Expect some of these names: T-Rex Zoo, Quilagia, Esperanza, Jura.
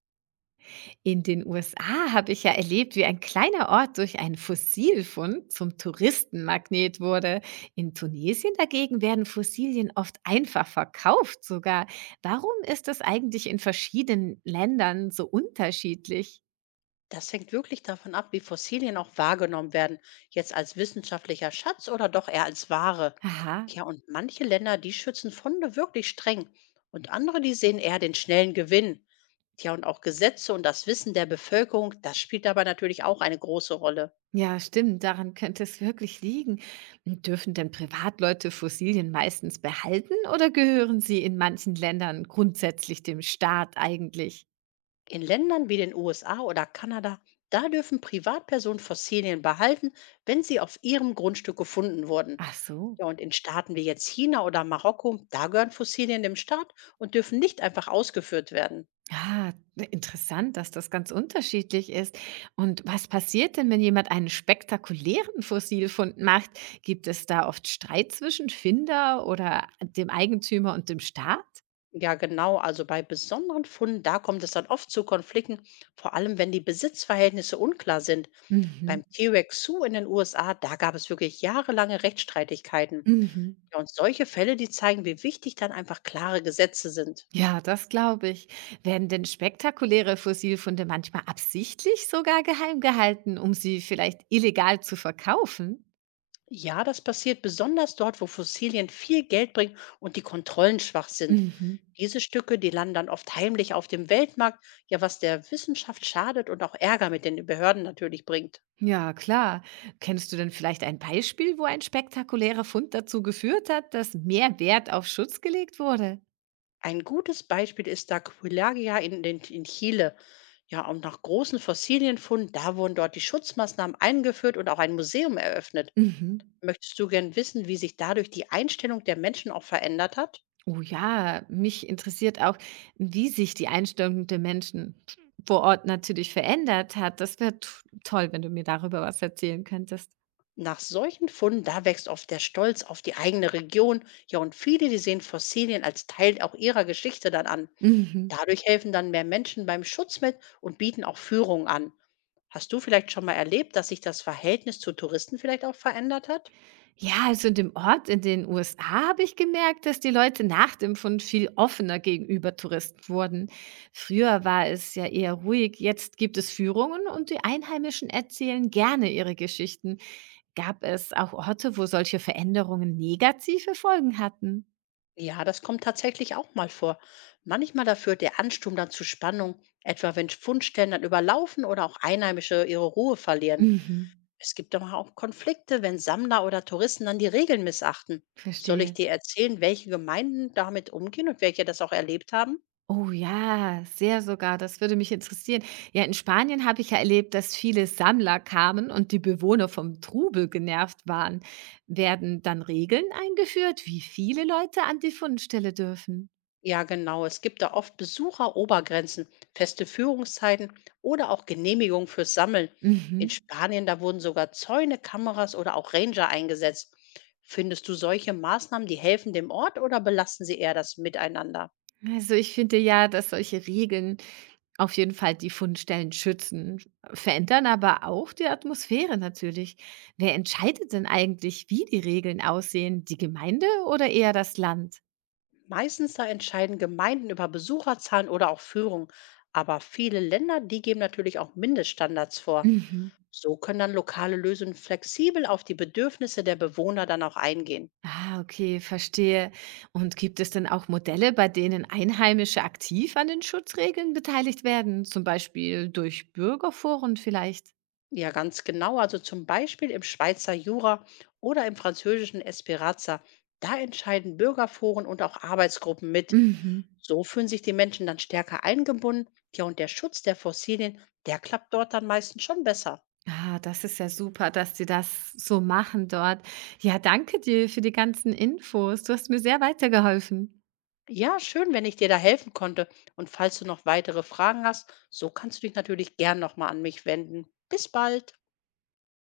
In den USA habe ich ja erlebt, wie ein kleiner Ort durch einen Fossilfund zum Touristenmagnet wurde. In Tunesien dagegen werden Fossilien oft einfach verkauft sogar. Warum ist das eigentlich in verschiedenen Ländern so unterschiedlich? Das hängt wirklich davon ab, wie Fossilien auch wahrgenommen werden, jetzt als wissenschaftlicher Schatz oder doch eher als Ware. Aha. Ja, und manche Länder, die schützen Funde wirklich streng und andere, die sehen eher den schnellen Gewinn. Ja, und auch Gesetze und das Wissen der Bevölkerung, das spielt dabei natürlich auch eine große Rolle. Ja, stimmt, daran könnte es wirklich liegen. Und dürfen denn Privatleute Fossilien meistens behalten oder gehören sie in manchen Ländern grundsätzlich dem Staat eigentlich? In Ländern wie den USA oder Kanada, da dürfen Privatpersonen Fossilien behalten, wenn sie auf ihrem Grundstück gefunden wurden. Ach so. Ja, und in Staaten wie jetzt China oder Marokko, da gehören Fossilien dem Staat und dürfen nicht einfach ausgeführt werden. Ah, ne, interessant, dass das ganz unterschiedlich ist. Und was passiert denn, wenn jemand einen spektakulären Fossilfund macht? Gibt es da oft Streit zwischen Finder oder dem Eigentümer und dem Staat? Ja, genau. Also bei besonderen Funden, da kommt es dann oft zu Konflikten, vor allem wenn die Besitzverhältnisse unklar sind. Mhm. Beim T-Rex Zoo in den USA, da gab es wirklich jahrelange Rechtsstreitigkeiten. Mhm. Ja, und solche Fälle, die zeigen, wie wichtig dann einfach klare Gesetze sind. Ja, das glaube ich. Werden denn spektakuläre Fossilfunde manchmal absichtlich sogar geheim gehalten, um sie vielleicht illegal zu verkaufen? Ja, das passiert besonders dort, wo Fossilien viel Geld bringen und die Kontrollen schwach sind. Mhm. Diese Stücke, die landen dann oft heimlich auf dem Weltmarkt, ja, was der Wissenschaft schadet und auch Ärger mit den Behörden natürlich bringt. Ja, klar. Kennst du denn vielleicht ein Beispiel, wo ein spektakulärer Fund dazu geführt hat, dass mehr Wert auf Schutz gelegt wurde? Ein gutes Beispiel ist da Quilagia in Chile. Ja, und nach großen Fossilienfunden, da wurden dort die Schutzmaßnahmen eingeführt und auch ein Museum eröffnet. Mhm. Möchtest du gern wissen, wie sich dadurch die Einstellung der Menschen auch verändert hat? Oh ja, mich interessiert auch, wie sich die Einstellung der Menschen vor Ort natürlich verändert hat. Das wäre toll, wenn du mir darüber was erzählen könntest. Nach solchen Funden, da wächst oft der Stolz auf die eigene Region. Ja, und viele, die sehen Fossilien als Teil auch ihrer Geschichte dann an. Mhm. Dadurch helfen dann mehr Menschen beim Schutz mit und bieten auch Führung an. Hast du vielleicht schon mal erlebt, dass sich das Verhältnis zu Touristen vielleicht auch verändert hat? Ja, also in dem Ort in den USA habe ich gemerkt, dass die Leute nach dem Fund viel offener gegenüber Touristen wurden. Früher war es ja eher ruhig, jetzt gibt es Führungen und die Einheimischen erzählen gerne ihre Geschichten. Gab es auch Orte, wo solche Veränderungen negative Folgen hatten? Ja, das kommt tatsächlich auch mal vor. Manchmal da führt der Ansturm dann zu Spannung, etwa wenn Fundstellen dann überlaufen oder auch Einheimische ihre Ruhe verlieren. Mhm, Es gibt aber auch Konflikte, wenn Sammler oder Touristen dann die Regeln missachten. Soll ich verstehe. dir erzählen, welche Gemeinden damit umgehen und welche das auch erlebt haben? Oh ja, sehr sogar. Das würde mich interessieren. Ja, in Spanien habe ich ja erlebt, dass viele Sammler kamen und die Bewohner vom Trubel genervt waren. Werden dann Regeln eingeführt, wie viele Leute an die Fundstelle dürfen? Ja, genau. Es gibt da oft Besucherobergrenzen, feste Führungszeiten oder auch Genehmigungen fürs Sammeln. In Mhm. Spanien, da wurden sogar Zäune, Kameras oder auch Ranger eingesetzt. Findest du solche Maßnahmen, die helfen dem Ort oder belasten sie eher das Miteinander? Also ich finde ja, dass solche Regeln auf jeden Fall die Fundstellen schützen, verändern aber auch die Atmosphäre natürlich. Wer entscheidet denn eigentlich, wie die Regeln aussehen? Die Gemeinde oder eher das Land? Meistens da entscheiden Gemeinden über Besucherzahlen oder auch Führung, aber viele Länder, die geben natürlich auch Mindeststandards vor. Mhm. So können dann lokale Lösungen flexibel auf die Bedürfnisse der Bewohner dann auch eingehen. Ah, okay, verstehe. Und gibt es denn auch Modelle, bei denen Einheimische aktiv an den Schutzregeln beteiligt werden, zum Beispiel durch Bürgerforen vielleicht? Ja, ganz genau. Also zum Beispiel im Schweizer Jura oder im französischen Esperanza. Da entscheiden Bürgerforen und auch Arbeitsgruppen mit. Mhm. So fühlen sich die Menschen dann stärker eingebunden. Ja, und der Schutz der Fossilien, der klappt dort dann meistens schon besser. Ah, das ist ja super, dass sie das so machen dort. Ja, danke dir für die ganzen Infos. Du hast mir sehr weitergeholfen. Ja, schön, wenn ich dir da helfen konnte. Und falls du noch weitere Fragen hast, so kannst du dich natürlich gern nochmal an mich wenden. Bis bald.